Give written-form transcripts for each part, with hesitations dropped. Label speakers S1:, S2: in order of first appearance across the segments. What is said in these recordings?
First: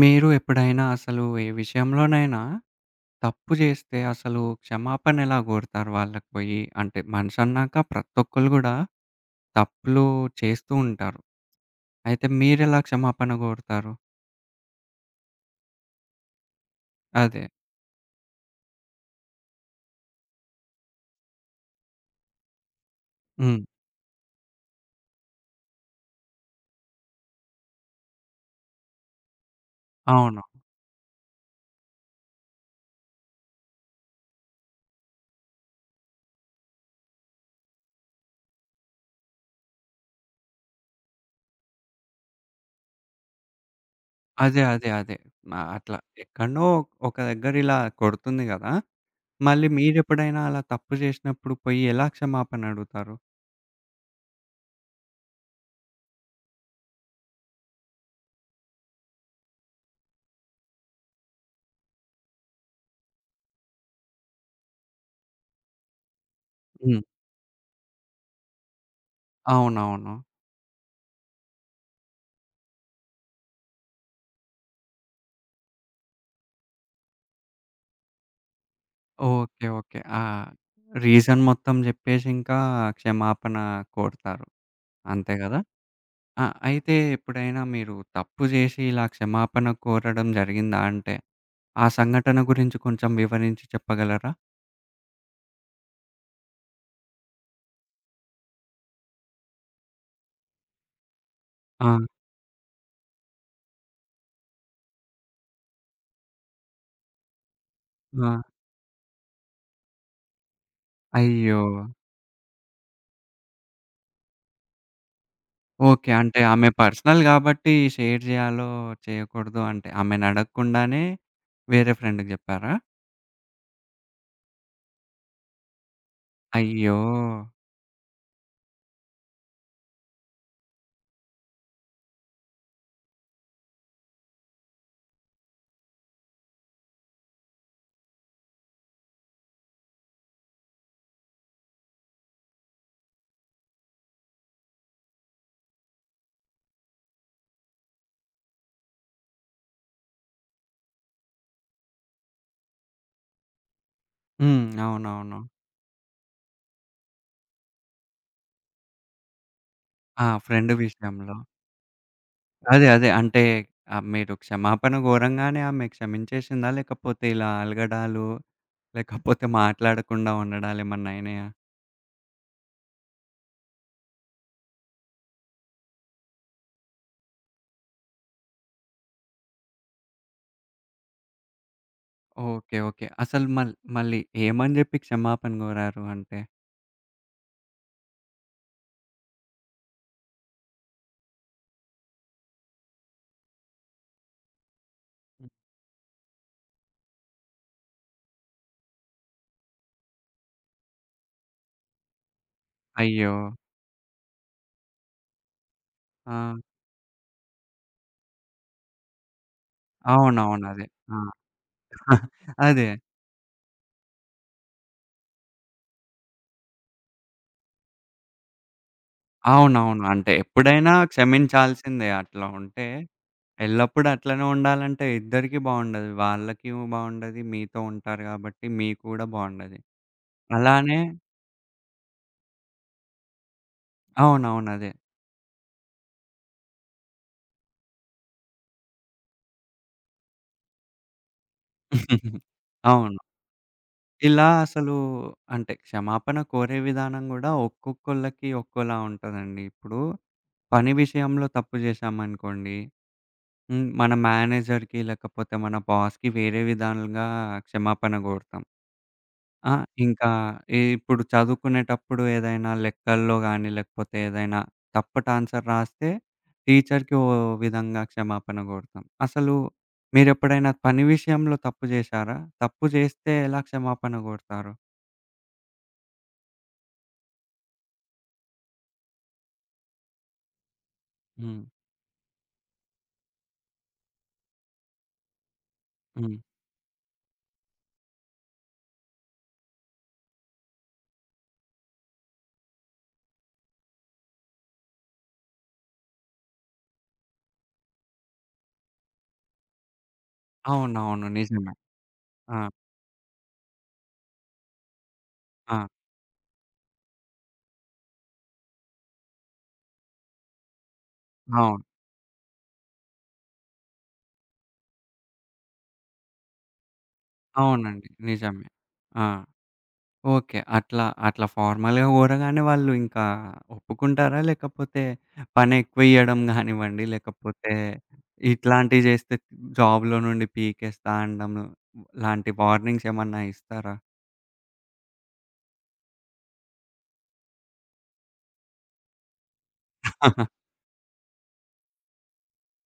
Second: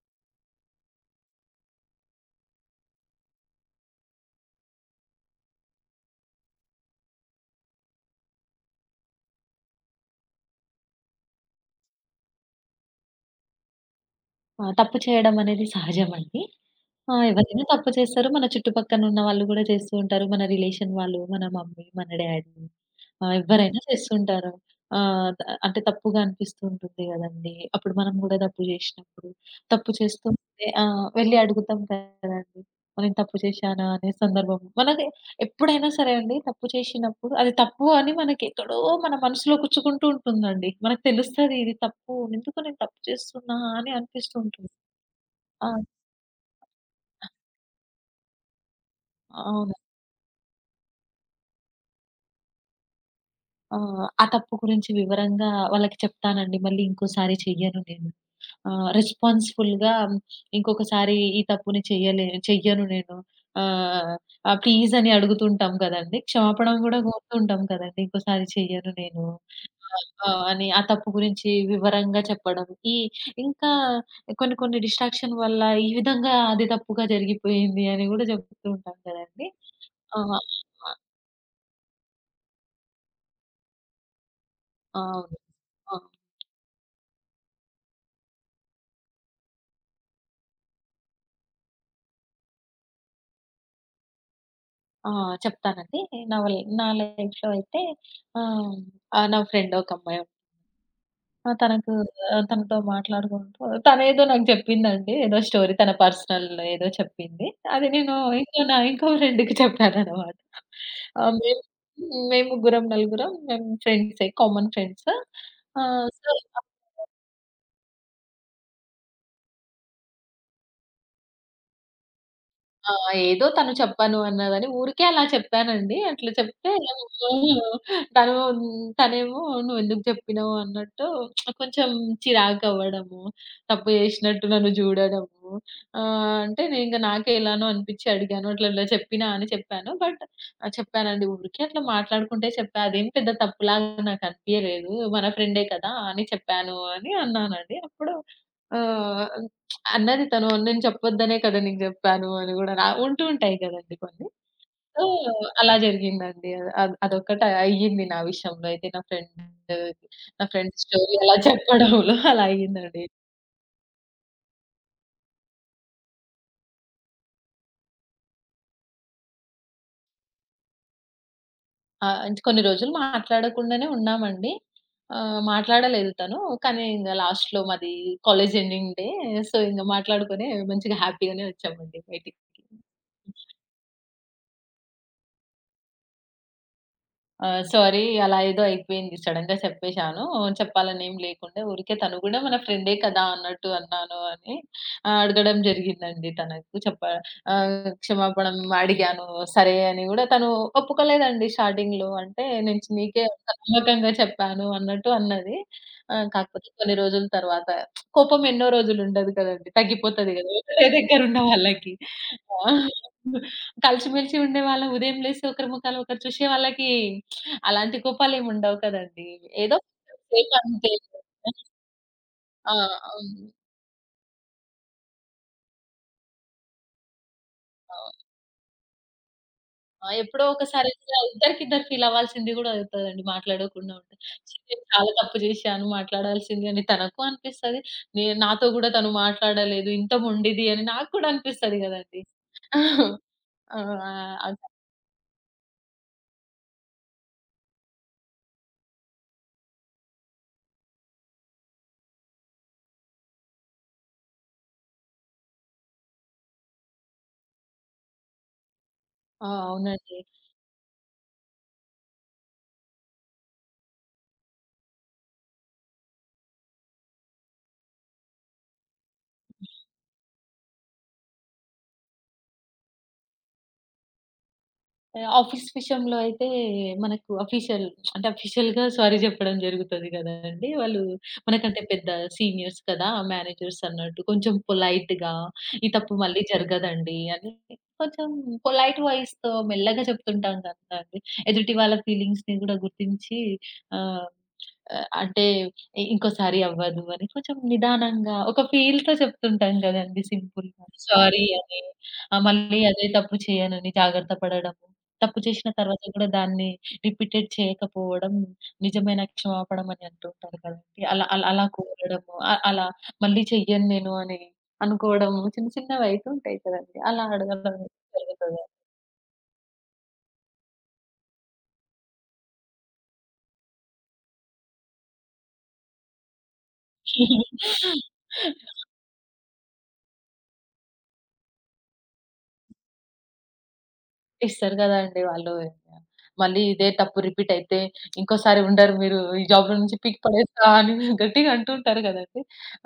S1: మీరు ఎప్పుడైనా అసలు ఏ విషయంలోనైనా తప్పు జేస్తే అసలు క్షమాపణ ఎలా గోరతారు వాళ్ళకి పోయి? అంటే మనిషన్నాక ప్రతి ఒక్కళ్ళు గూడా తప్పులు చేస్తూ ఉంటారు. అయితే మీరెలా క్షమాపణ గోరతారు?
S2: ఆ! తప్పు చేయడం అనేది సహజమండి. ఆ!
S1: అదే.
S2: ఎవరైనా తప్పు చేస్తారు. మన చుట్టుపక్కన ఉన్న వాళ్ళు గూడా చేస్తూ ఉంటారు. మన రిలేషన్ వాళ్ళు, మన మమ్మీ, మన డ్యాడీ,
S1: హ్మ్.
S2: ఎవ్వరైనా చేస్తుంటారు. ఆహ్, త అంటే తప్పుగా అనిపిస్తూ ఉంటుంది గదండీ! అప్పుడు మనం గూడా తప్పు జేసినప్పుడు, తప్పు చేస్తూ
S1: అవును.
S2: ఉంటే వెళ్లి అడుగుతాం కదండీ! నేను తప్పు చేశానా అనే సందర్భం. మనకి ఎప్పుడైనా సరే అండి తప్పు చేసినప్పుడు అది తప్పు అని మనకెక్కడో మన మనసులో గుచ్చుకుంటూ ఉంటుందండి. మనకు తెలుస్తది ఇది తప్పు. ఎందుకు నేను తప్పు చేస్తున్నా అని అనిపిస్తూ
S1: అదే.
S2: ఉంటుంది.
S1: అదే. అదే. ఆ!
S2: ఆ!
S1: అట్లా ఎక్కడనో ఒక దగ్గర ఇలా కొడుతుంది గదా! మళ్ళీ
S2: అవును.
S1: మీరెప్పుడైనా అలా తప్పు జేసినప్పుడు పోయి ఎలా క్షమాపణ అడుగుతారు?
S2: ఆ! ఆ తప్పు గురించి వివరంగా వాళ్ళకి చెప్తానండి. మళ్ళీ ఇంకోసారి చెయ్యను నేను. రెస్పాన్సిబుల్‌గా ఇంకొకసారి ఈ తప్పుని చెయ్యను నేను. ఆహ్, ఆ ప్లీజ్ అని అడుగుతుంటాం కదండీ. క్షమాపణం గూడా
S1: హ్మ్.
S2: కోరుతుంటాం కదండీ. ఇంకోసారి చెయ్యను నేను.
S1: అవునవును.
S2: ఆ! అని ఆ తప్పు గురించి వివరంగా చెప్పడం. ఈ ఇంకా కొన్ని కొన్ని డిస్ట్రాక్షన్ వల్ల ఈ విధంగా అది తప్పుగా జరిగిపోయింది అని గూడా చెప్తూ ఉంటాం కదండీ.
S1: ఓకే. ఓకే. ఆ!
S2: ఆ!
S1: రీజన్ మొత్తం జెప్పేసి ఇంకా క్షమాపణ కోరుతారు.
S2: ఆ!
S1: అంతే
S2: అవును.
S1: గదా!
S2: ఆ!
S1: ఆ! అయితే ఎప్పుడైనా మీరు తప్పు జేసి ఇలా క్షమాపణ కోరడం జరిగిందా అంటే, ఆ సంఘటన గురించి కొంచెం వివరించి చెప్పగలరా?
S2: ఆ! చెప్తానండి. నా లైఫ్‌లో అయితే, ఆహ్, ఆహ్, నా ఫ్రెండ్ ఒక అమ్మాయి. ఆ!
S1: ఆ!
S2: తనకు, తనతో మాట్లాడుకుంటూ తనేదో నాకు చెప్పిందండి. ఏదో స్టోరీ తన పర్సనల్ ఏదో చెప్పింది. అది నేను
S1: ఆ!
S2: నా ఇంకో ఫ్రెండ్‌కి చెప్పాననమాట.
S1: అయ్యో!
S2: మేము, ముగ్గురం, నలుగురం మేము ఫ్రెండ్సే. Common friends. ఆహ్,
S1: ఓకే.
S2: సో
S1: అంటే ఆమె పర్సనల్ గాబట్టి షేర్ జేయాలో, చేయకూడదో అంటే ఆమెనడగకుండానే వేరే ఫ్రెండ్‌కి జెప్పారా?
S2: ఆ! ఏదో తను చెప్పాను అన్నదని ఊరికే అలా చెప్పానండి. అట్లా చెప్తే
S1: అయ్యో!
S2: తను, తనేమో, "నువ్వెందుకు జెప్పినవు" అన్నట్టు కొంచెం చిరాకవ్వడము, తప్పు జేసినట్టు నన్ను జూడడము. అంటే నేనింక నాకే ఎలానో అనిపిచ్చి అడిగాను. "అట్లా ఇట్లా చెప్పినా" అని చెప్పాను. బట్, ఆ! చెప్పానండి. "ఊరికే అట్లా మాట్లాడుకుంటే చెప్పా. అదేం పెద్ద తప్పులాగా నాకనిపియలేదు. మన ఫ్రెండే కదా!" అని చెప్పాను అని అన్నానండి. అప్పుడు ఆహ్ అన్నది తను. నేను చెప్పొద్దనే కదా నీకు జెప్పాను అని గూడా నా ఉంటూ ఉంటాయి గదండీ కొన్ని.
S1: హ్మ్.
S2: సో,
S1: అవునవును.
S2: అలా జరిగిందండి. అ అద్ అదొక్కటి అయ్యింది నా విషయంలో అయితే.
S1: ఆ!
S2: నా
S1: ఫ్రెండ్
S2: ఫ్రెండ్ స్టోరీ
S1: విషయంలో.
S2: అలా చెప్పడంలో అలా
S1: అదే.
S2: అయ్యిందండి.
S1: అదే. అంటే ఆహ్, మీరు క్షమాపణ గోరంగానే ఆమె క్షమించేసిందా? లేకపోతే ఇలా అలగడాలు, లేకపోతే మాట్లాడకుండా ఉండడాలేమన్నా అయినాయా?
S2: ఆ! ఇంచ్ కొన్ని రోజులు మాట్లాడకుండానే ఉన్నామండి. మాట్లాడలేదు తను. కానీ ఇంగ లాస్ట్‌లో మాది కాలేజ్ ఎండింగ్ డే. సో, ఇంగ మాట్లాడుకొని మంచిగా హ్యాపీగానే వచ్చామండి బయటికి.
S1: ఓకే. ఓకే. అసలు మళ్ళీ ఏమని జెప్పి క్షమాపణ గోరారు అంటే?
S2: ఆ! సారీ అలా ఏదో అయిపోయింది. సడెన్‌గా చెప్పేశాను. చెప్పాలనేం లేకుండా ఊరికే తను గూడా మన ఫ్రెండే కదా! అన్నట్టు అన్నాను అని, అడగడం జరిగిందండి తనకు. ఆహ్, క్షమాపణం అడిగాను. సరే అని గూడా తను ఒప్పుకోలేదండి స్టార్టింగ్‌లో. అంటే నేను చి నీకే
S1: అయ్యో!
S2: అంత నమ్మకంగా చెప్పాను అన్నట్టు అన్నది.
S1: ఆ!
S2: కాకపోతే కొన్ని రోజుల తర్వాత కోపం ఎన్నో రోజులు ఉండదు కదండీ. తగ్గిపోతది గదా!
S1: అవునవును. అదే.
S2: ఒకరే
S1: ఆ!
S2: దగ్గర ఉన్న వాళ్ళకి. ఆ!
S1: అదే.
S2: కలిసిమెలిసి ఉండేవాళ్ళం. ఉదయం లేసి ఒకరి ముఖాలు ఒకరు చూసే వాళ్ళకి అలాంటి కోపాలేమి ఉండవు కదండీ. ఏదో
S1: అవునవును. అంటే
S2: సేమ్
S1: ఎప్పుడైనా
S2: అంతే.
S1: క్షమించాల్సిందే. అట్లా
S2: ఆ!
S1: ఉంటే
S2: అవును.
S1: ఎల్లప్పుడూ అట్లనే ఉండాలంటే ఇద్దరికీ బావుండదు. వాళ్ళకి బావుండది. మీతో
S2: ఆ!
S1: ఉంటారు గాబట్టి మీకు గూడా బావుండది.
S2: ఎప్పుడో ఒకసారి
S1: అలానే
S2: అయితే ఇద్దరికిద్దరు ఫీల్ అవ్వాల్సింది గూడా అవుతదండి. మాట్లాడకుండా ఉంటే. ఛీ!
S1: అవునవును.
S2: నేను
S1: అదే.
S2: చాలా తప్పు చేశాను మాట్లాడాల్సింది అని తనకు అనిపిస్తది. నాతో గూడా తను మాట్లాడలేదు. ఇంత మొండిది అని నాకు కూడా అనిపిస్తది గదండీ.
S1: హుహుహు.
S2: ఆ!
S1: అవును. ఇలా
S2: ఆ!
S1: అసలు అంటే క్షమాపణ కోరే విధానం గూడా ఒక్కొక్కళ్ళకి ఒక్కోలా ఉంటదండి. ఇప్పుడు పని విషయంలో తప్పు జేశామనుకోండి, హ్మ్. మన మేనేజర్‌కి లేకపోతే మన బాస్‌కి వేరే విధాలుగా క్షమాపణ గోరుతాం. ఆ!
S2: అవునండి.
S1: ఇంకా ఈ ఇప్పుడు చదువుకునేటప్పుడు ఏదైనా లెక్కల్లో గాని, లేకపోతే ఏదైనా తప్పట ఆన్సర్ రాస్తే టీచర్‌కి ఓ విధంగా క్షమాపణ గోడతాం. అసలు మీరెప్పుడైనా పని విషయంలో తప్పు జేశారా? తప్పు జేస్తే ఎలా క్షమాపణ గోడతారు?
S2: ఆఫీస్ విషయంలో అయితే మనకు అఫీషియల్‌గా సారీ చెప్పడం జరుగుతది గదండీ. వాళ్ళు
S1: హ్మ్.
S2: మనకంటే పెద్ద సీనియర్స్ కదా! మేనేజర్స్ అన్నట్టు కొంచెం పొలైట్‌గా "ఈ తప్పు
S1: హ్మ్.
S2: మళ్ళీ జరగదండి" అని కొంచెం పొలైట్ వాయిస్‌తో మెల్లగా చెప్తుంటాం కదా అండి. ఎదుటి వాళ్ళ ఫీలింగ్స్‌ని గూడా గుర్తించి, ఆహ్, ఆహ్, అంటే "ఇ- ఇంకోసారి అవ్వదు అని కొంచెం నిదానంగా ఒక ఫీల్‌తో చెప్తుంటాం గదండీ సింపుల్‌గా.
S1: అవునవును.
S2: సారీ
S1: నిజమే.
S2: అని,
S1: ఆ!
S2: మళ్ళీ అదే తప్పు చేయనని జాగ్రత్త పడడము. తప్పు చేసిన
S1: ఆ!
S2: తర్వాత కూడా దాన్ని రిపీటెడ్ చేయకపోవడం నిజమైన క్షమాపణం అని అంటుంటారు కదండీ. అలా అలా అలా
S1: అవును.
S2: కోరడము. అలా మళ్ళీ చెయ్యను నేను అని అనుకోవడము చిన్న చిన్నవి అయితుంటాయి కదండీ. అలా అడగడం
S1: అవునండి.
S2: జరుగుతదా?
S1: నిజమే. ఆ! ఓకే. అట్లా అట్లా ఫార్మల్‌గా గోరగానే వాళ్ళు ఇంకా ఒప్పుకుంటారా? లేకపోతే పనెక్కువియ్యడం గానివ్వండి, లేకపోతే ఇట్లాంటివి జేస్తే జాబ్‌లో నుండి పీకేస్తా అనడం లాంటి వార్నింగ్స్ ఏమన్నా ఇస్తారా?
S2: ఇస్తారు గదండీ వాళ్ళు. మళ్ళీ ఇదే తప్పు రిపీట్ అయితే ఇంకోసారి ఉండరు మీరు ఈ జాబ్‌లో నుంచి పీకి పడేస్తా అని గట్టిగా అంటుంటారు గదండీ.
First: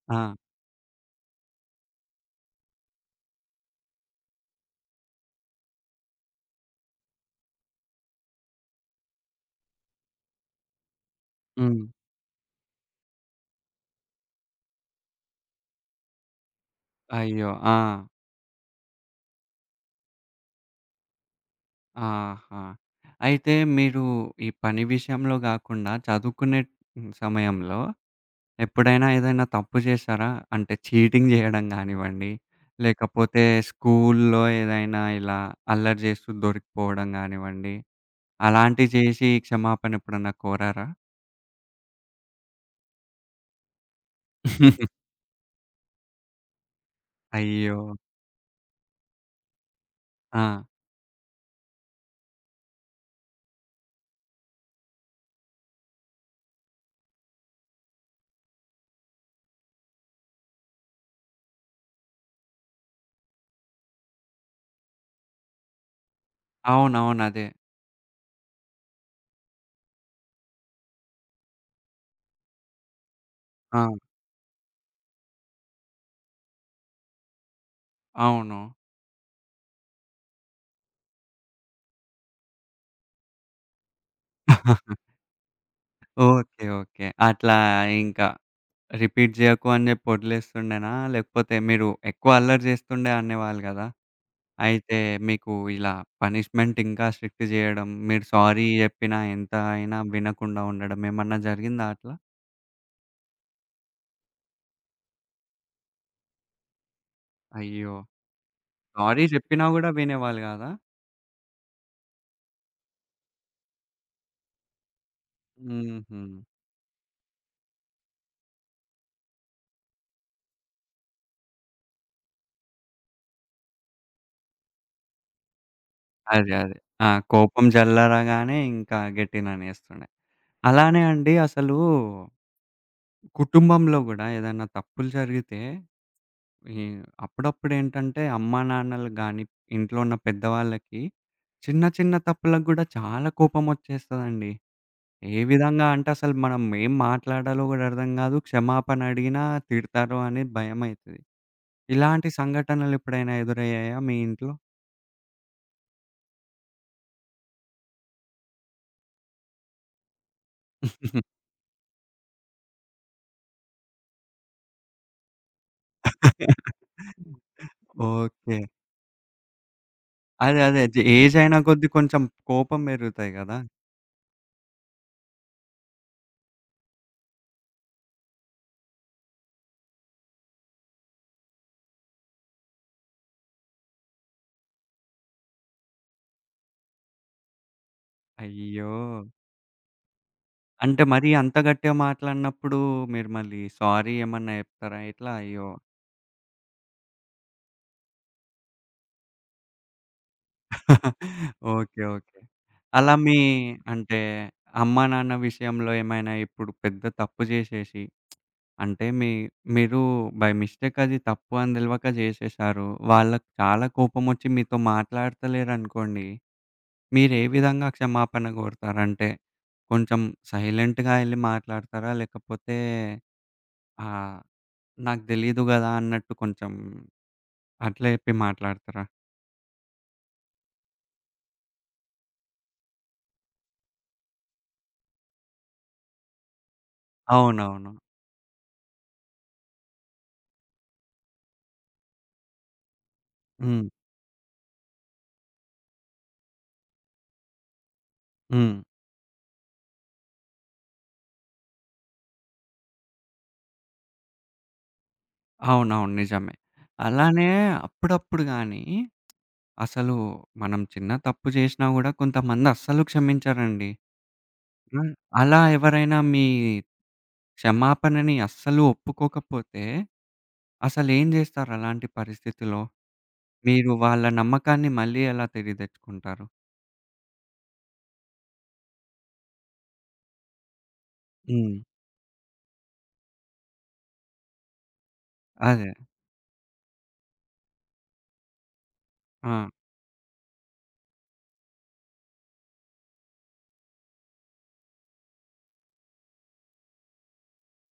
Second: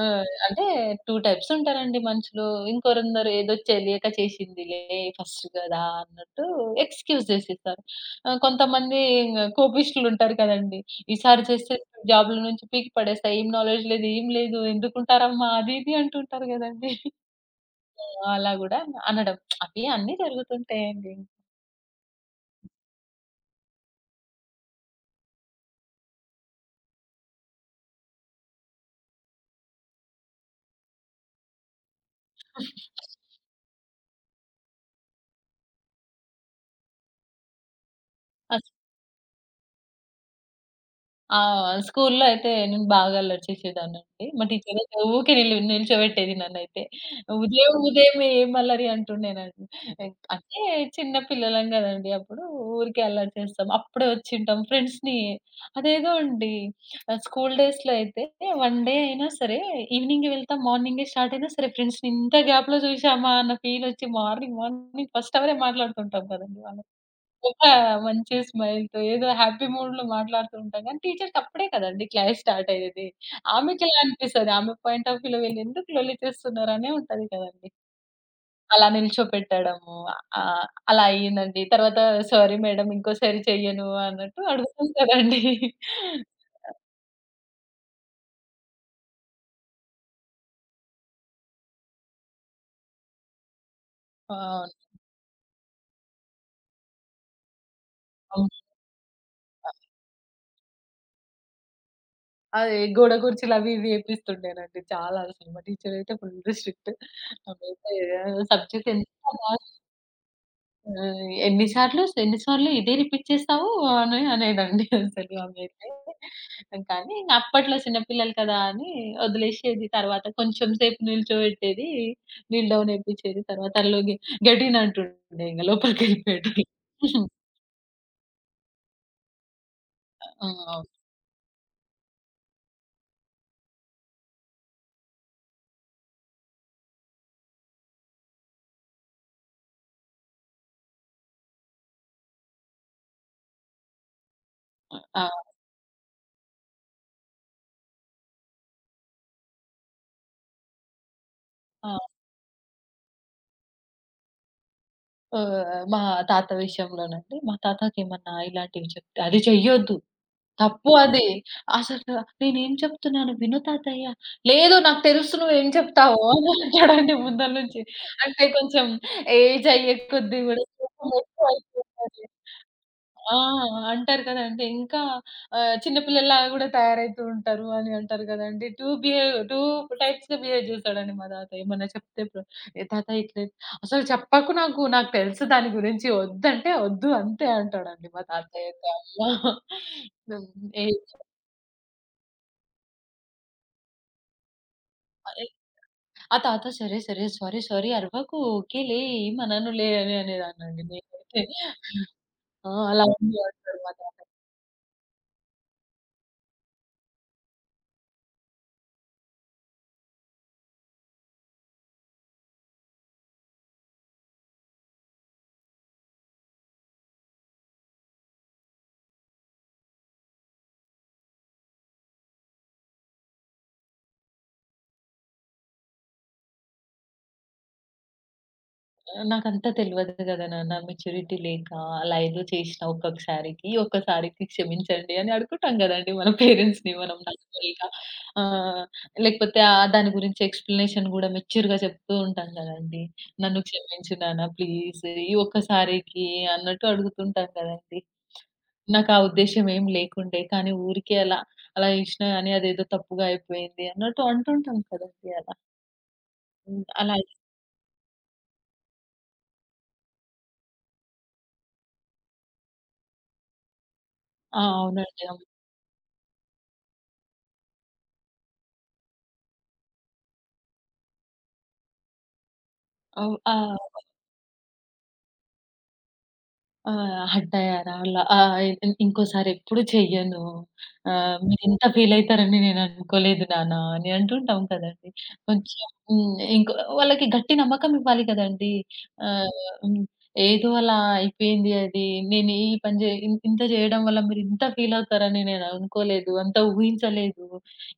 S2: ఆహ్,
S1: ఆ!
S2: అంటే 2 టైప్స్ ఉంటారండి మనుషులు. ఇంకొందరు ఏదో తెలియక చేసిందిలే ఫస్ట్ గదా అన్నట్టు ఎక్స్‌క్యూజ్ జేసేస్తారు. కొంతమంది ఇంగ కోపిష్ఠులుంటారు కదండీ. ఈసారి చేస్తే
S1: హ్మ్.
S2: జాబ్‌లో నుంచి పీకి పడేస్తా. ఏం నాలెడ్జ్ లేదు, ఏం లేదు ఎందుకుంటారమ్మా అది ఇది అంటుంటారు గదండీ.
S1: అయ్యో! ఆ!
S2: ఆ! అలా గూడా అనడం. అవి అన్నీ జరుగుతుంటాయండి.
S1: ఆహా! అయితే మీరు ఈ పని విషయంలో గాకుండా చదువుకునే హ్మ్, సమయంలో ఎప్పుడైనా ఏదైనా తప్పు చేశారా? అంటే చీటింగ్ జేయడం గానివ్వండి, లేకపోతే స్కూల్‌లో ఏదైనా ఇలా అల్లరి చేస్తూ దొరికిపోవడం గానివ్వండి,
S2: అస్
S1: అలాంటివి చేసి క్షమాపణ ఎప్పుడన్నా కోరారా?
S2: ఆ! స్కూల్లో అయితే నేను బాగా అల్లరి చేసేదాన్నండి. మా టీచరైతే ఊకే నిల్చోబెట్టేది నన్నైతే. ఉదయం
S1: అయ్యో!
S2: ఉదయమే ఏం అల్లరి అంటుండేనండి.
S1: ఆ!
S2: అంటే చిన్న పిల్లలం గదండీ అప్పుడు. ఊరికే అల్లరి చేస్తాం. అప్పుడే వచ్చుంటాం. ఫ్రెండ్స్‌ని అదేదో అండి ఆహ్, స్కూల్ డేస్‌లో అయితే వన్ డే అయినా సరే ఈవినింగ్ వెళ్తాం. మార్నింగే స్టార్ట్ అయినా సరే ఫ్రెండ్స్‌ని ఇంత గ్యాప్‌లో చూసామా అన్న ఫీలొచ్చి మార్నింగ్ మార్నింగ్ ఫస్ట్ అవరే మాట్లాడుతుంటాం కదండీ వాళ్ళతో.
S1: అవునవును. అదే.
S2: ఒక మంచి స్మైల్‌తో ఏదో హ్యాపీ మూడ్‌లో మాట్లాడుతూ ఉంటాం గానీ, టీచర్‌కి అప్పుడే కదండీ క్లాస్ స్టార్ట్ అయ్యేది.
S1: ఆ!
S2: ఆమెకెలా అనిపిస్తది? ఆమె పాయింట్ ఆఫ్ వ్యూలో వీళ్ళెందుకు లొల్లి చేస్తున్నారనే ఉంటది కదండీ.
S1: అవును.
S2: అలా నిల్చోపెట్టడము ఆహ్, అలా అయ్యిందండి. తర్వాత సారీ మేడం ఇంకోసారి చెయ్యను అన్నట్టు అడుగుతాం కదండీ.
S1: ఓకే. ఓకే. అట్లా ఇంకా రిపీట్ జేయకు అని జెప్పి వదిలేస్తుండేనా? లేకపోతే మీరు ఎక్కువ అల్లరి చేస్తుండే అనేవాళ్ళు గదా!
S2: ఆ!
S1: అయితే మీకు ఇలా పనిష్మెంట్ ఇంకా స్ట్రిక్ట్ జేయడం, మీరు
S2: అవును.
S1: సారీ జెప్పినా ఎంత అయినా వినకుండా ఉండడం ఏమన్నా జరిగిందా అట్లా?
S2: అదే గోడ కుర్చీలు అవి ఇవి ఏపిస్తుండేనండి చాలా అసలు. మా టీచర్ అయితే ఫుల్ స్ట్రిక్ట్. ఆ మిగతా
S1: అయ్యో!
S2: ఏ సబ్జెక్ట్ ఎంత
S1: సారీ
S2: బాగా,
S1: జెప్పినా గూడా వినేవాళ్ళు గాదా?
S2: ఆ! ఎన్ని సార్లు ఇదే రిపీట్ చేస్తావు అని అనేదండి అసలు ఆమైతే.
S1: హుహు.
S2: కానీ ఇంక అప్పట్లో చిన్నపిల్లలు కదా! అని వదిలేసేది. తర్వాత కొంచెం సేపు నిల్చోబెట్టేది. నీళ్ళు డౌన్ ఏపిచ్చేది. తర్వాత అందులో గెటిన్ అంటుండే ఇంగ
S1: అదే.
S2: లోపలికెళ్ళిపోయేటోళ్ళు.
S1: అదే. ఆ! కోపం జల్లరగానే ఇంకా గెట్టిననేస్తుండే.
S2: ఆ!
S1: అలానే అండి అసలు కుటుంబంలో గూడా ఏదైనా తప్పులు జరిగితే ఈ అప్పుడప్పుడేంటంటే అమ్మానాన్నలకు గానీ, ఇంట్లో ఉన్న పెద్దవాళ్ళకి చిన్న చిన్న తప్పులకు గూడా చాలా కోపమొచ్చేస్తదండి.
S2: ఆ!
S1: ఏ విధంగా అంటే అసలు మనం ఏం మాట్లాడాలో గూడా అర్థం గాదు. క్షమాపణ అడిగినా తిడతారు అని భయమైతది.
S2: ఆ!
S1: ఇలాంటి సంఘటనలు ఎప్పుడైనా ఎదురయ్యాయా మీ ఇంట్లో?
S2: మా తాత విషయంలోనండి. మా తాతకేమన్నా ఇలాంటివి చెప్తే అది చెయ్యొద్దు. తప్పు అది. అసలు నేనేం చెప్తున్నాను విను తాతయ్య. లేదు నాకు తెలుసు నువ్వేం చెప్తావో అని అంటాడండి ముందల నుంచి. అంటే
S1: ఓకే.
S2: కొంచెం ఏజ్ అయ్యే కొద్దీ
S1: అదే.
S2: గూడా
S1: అదే.
S2: కోపం
S1: ఏజ్ అయిన కొద్దీ కొంచెం
S2: ఎక్కువైపోతది.
S1: కోపం పెరుగుతాయి
S2: ఆ!
S1: గదా!
S2: అంటారు కదండీ. చిన్న పిల్లల్లాగా గూడా తయారైతూ ఉంటారు అని అంటారు గదండీ. 2 టైప్స్‌గా బిహేవ్ జేస్తాడండి మా తాతయ్య. ఏమన్నా చెప్తే ఇప్పుడు, "ఏ తాతయ్య ఇట్లా అసలు చెప్పకు నాకు. నాకు తెలుసు దాని గురించి. ఒద్దంటే ఒద్దు అంతే" అంటాడండి మా తాతయ్య అయితే
S1: అయ్యో!
S2: అమ్మ! హ్మ్. ఏ
S1: అంటే మరీ అంత గట్టిగా మాట్లాడినప్పుడు మీరు మళ్ళీ సారీ ఏమన్నా జెప్తారా ఇట్లా?
S2: అరె!
S1: అయ్యో!
S2: ఆ తాత సరే, సరే. సారీ, సారీ అరవకు. ఓకేలే ఏమననులే అని అనేదాన్నండి నేనైతే.
S1: ఓకే. ఓకే.
S2: ఆ! అలా
S1: అలా మీ
S2: అనేవాడు మా తాత.
S1: అంటే అమ్మానాన్న విషయంలో ఏమైనా ఇప్పుడు పెద్ద తప్పు జేసేసి అంటే మీ మీరు బై మిస్టేక్ అది తప్పు అని తెలవక చేసేశారు. వాళ్ళకి చాలా కోపమొచ్చి మీతో మాట్లాడతలేరనుకోండి. మీరు ఏ విధంగా క్షమాపణ కోరుతారు? అంటే కొంచెం సైలెంట్‌గా ఎళ్లి మాట్లాడతారా? లేకపోతే ఆహ్, నాకు తెలీదు గదా! అన్నట్టు కొంచెం అట్లా చెప్పి మాట్లాడతారా?
S2: నాకంతా తెలవదు గదా నాన్న మెచ్యూరిటీ లేక, అలా ఏదో చేసినా ఒక్కసారికి క్షమించండి అని అడుగుతాం గదండీ మన పేరెంట్స్‌ని మనం నార్మల్‌గా.
S1: అవునవును.
S2: ఆ! లేకపోతే ఆ దాని గురించి ఎక్స్‌ప్లనేషన్ గూడా మెచ్యూర్‌గా చెప్తూ ఉంటాం గదండీ. నన్ను
S1: హ్మ్.
S2: క్షమించు నాన్న ప్లీజ్. ఈ ఒక్కసారికి అన్నట్టు అడుగుతుంటాం గదండీ.
S1: హ్మ్.
S2: నాకా ఉద్దేశ్యం ఏం లేకుండే. కానీ ఊరికే అలా ఇచ్చినా గాని అదేదో తప్పుగా అయిపోయింది అన్నట్టు అంటుంటాం కదండీ అలా.
S1: అవునవును. నిజమే.
S2: హ్మ్. అలా
S1: అలానే అప్పుడప్పుడు గానీ అసలు మనం చిన్న తప్పు చేసినా గూడా కొంతమంది అస్సలు క్షమించరండి.
S2: ఆ!
S1: ఆ!
S2: అవునండి. అవును.
S1: అలా ఎవరైనా మీ క్షమాపణని అస్సలు ఒప్పుకోకపోతే, అసలేం జేస్తారు అలాంటి పరిస్థితిలో?
S2: ఆ!
S1: మీరు వాళ్ళ నమ్మకాన్ని మళ్ళీ ఎలా తిరిగి తెచ్చుకుంటారు?
S2: ఆ! అడ్డయ్యారా? ల ఆహ్, ఇ ఇంకోసారెప్పుడు చెయ్యను.
S1: హ్మ్.
S2: మీరింత ఫీలయితారని నేననుకోలేదు నాన్న అని అంటుంటాం కదండీ. కొంచెం
S1: అదే.
S2: హ్మ్. ఇంకో వాళ్ళకి గట్టి నమ్మకం ఇవ్వాలి కదండీ.
S1: ఆ!
S2: హ్మ్. ఏదో అలా అయిపోయింది అది. నేను ఈ పని జే ఇన్ ఇంత చేయడం వల్ల మీరింత ఫీలవుతారని నేననుకోలేదు. అంత ఊహించలేదు.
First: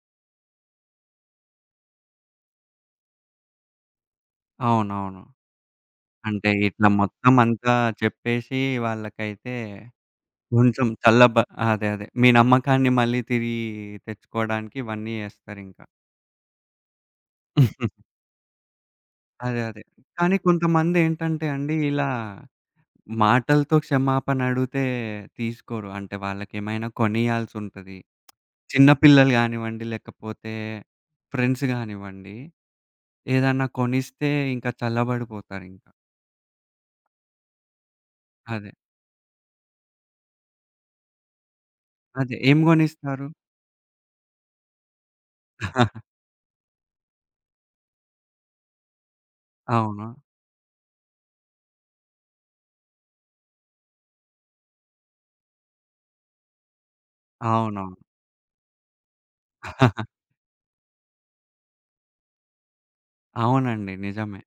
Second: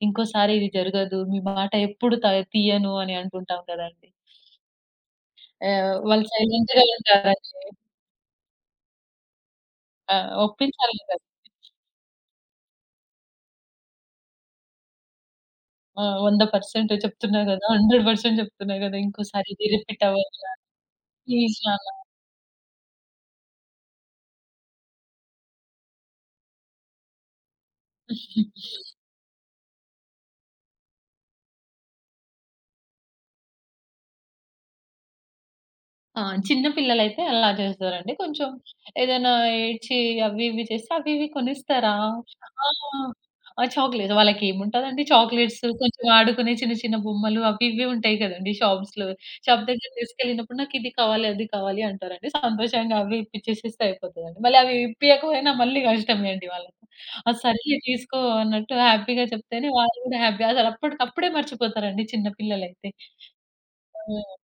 S2: ఇంకోసారి ఇది జరగదు. మీ మాట ఎప్పుడు తీయను అని అంటుంటాం కదండీ.
S1: అవునవును.
S2: వాళ్ళు
S1: అంటే
S2: సైలెంట్‌గా
S1: ఇట్లా మొత్తం
S2: ఉంటారండి.
S1: అంతా చెప్పేసి వాళ్ళకైతే
S2: ఆ!
S1: కొంచెం
S2: ఒప్పించాలి కదా!
S1: చల్లబ అదే. అదే. మీ నమ్మకాన్ని మళ్ళీ తిరిగి తెచ్చుకోవడానికి ఇవన్నీ జేస్తారింకా.
S2: ఆ! 100% చెప్తున్నా గదా! ఇంకోసారి
S1: అదే.
S2: ఇది
S1: అదే.
S2: రిపీట్
S1: కానీ
S2: అవ్వదు.
S1: కొంతమందేంటంటే
S2: ప్లీజ్
S1: అండి
S2: నాన్న.
S1: ఇలా మాటలతో క్షమాపణ అడిగితే తీసుకోరు. అంటే వాళ్ళకేమైనా కొనియాల్సుంటది. చిన్న పిల్లలు గానివ్వండి, లేకపోతే ఫ్రెండ్స్ గానివ్వండి, ఏదన్నా కొనిస్తే ఇంకా చల్లబడిపోతారింకా.
S2: ఆ! చిన్న పిల్లలైతే అలా చేస్తారండి. కొంచెం
S1: అదే.
S2: ఏదైనా ఏడ్చి అవి ఇవి చేస్తే అవి ఇవి కొనిస్తారా?
S1: అదే. ఏం
S2: ఆ!
S1: గొనిస్తారు?
S2: ఆ! చాక్లెట్స్ వాళ్ళకేముంటదండి చాక్లెట్స్ కొంచెం ఆడుకునే చిన్న చిన్న బొమ్మలు అవి ఇవి ఉంటాయి కదండీ షాప్స్‌లో. షాప్ దగ్గర
S1: అవును.
S2: తీసుకెళ్ళినప్పుడు నాకిది కావాలి, అది కావాలి అంటారండి. సంతోషంగా అవి ఇప్పిచ్చేసేస్తే అయిపోతదండి. మళ్ళీ అవి ఇప్పియకపోయినా మళ్ళీ కష్టమే అండి వాళ్ళకి. ఆ! సర్లే
S1: అవునవును.
S2: తీసుకో అన్నట్టు హ్యాపీగా చెప్తేనే వాళ్ళు కూడా హ్యాపీ. అసలు అప్పటికప్పుడే మర్చిపోతారండి చిన్న పిల్లలైతే.
S1: అవునండి.
S2: ఆ!
S1: నిజమే.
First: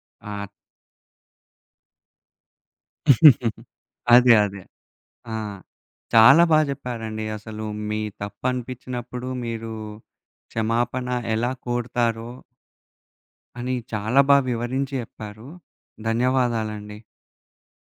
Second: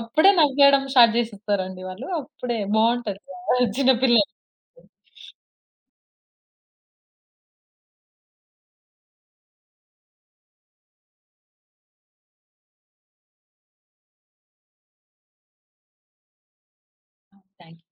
S2: అప్పుడే
S1: ఆ!
S2: నవ్వేయడం స్టార్ట్ జేసేస్తారండి వాళ్ళు. అప్పుడే బావుంటది. చిన్న పిల్లలు.
S1: అదే. అదే.
S2: అవును.
S1: ఆ! చాలా జెప్పారండి. అసలు మీ తప్పనిపిచ్చినప్పుడు మీరు క్షమాపణ ఎలా కోరుతారో అని చాలా బాగా వివరించి చెప్పారు. ధన్యవాదాలండి.
S2: Thank you.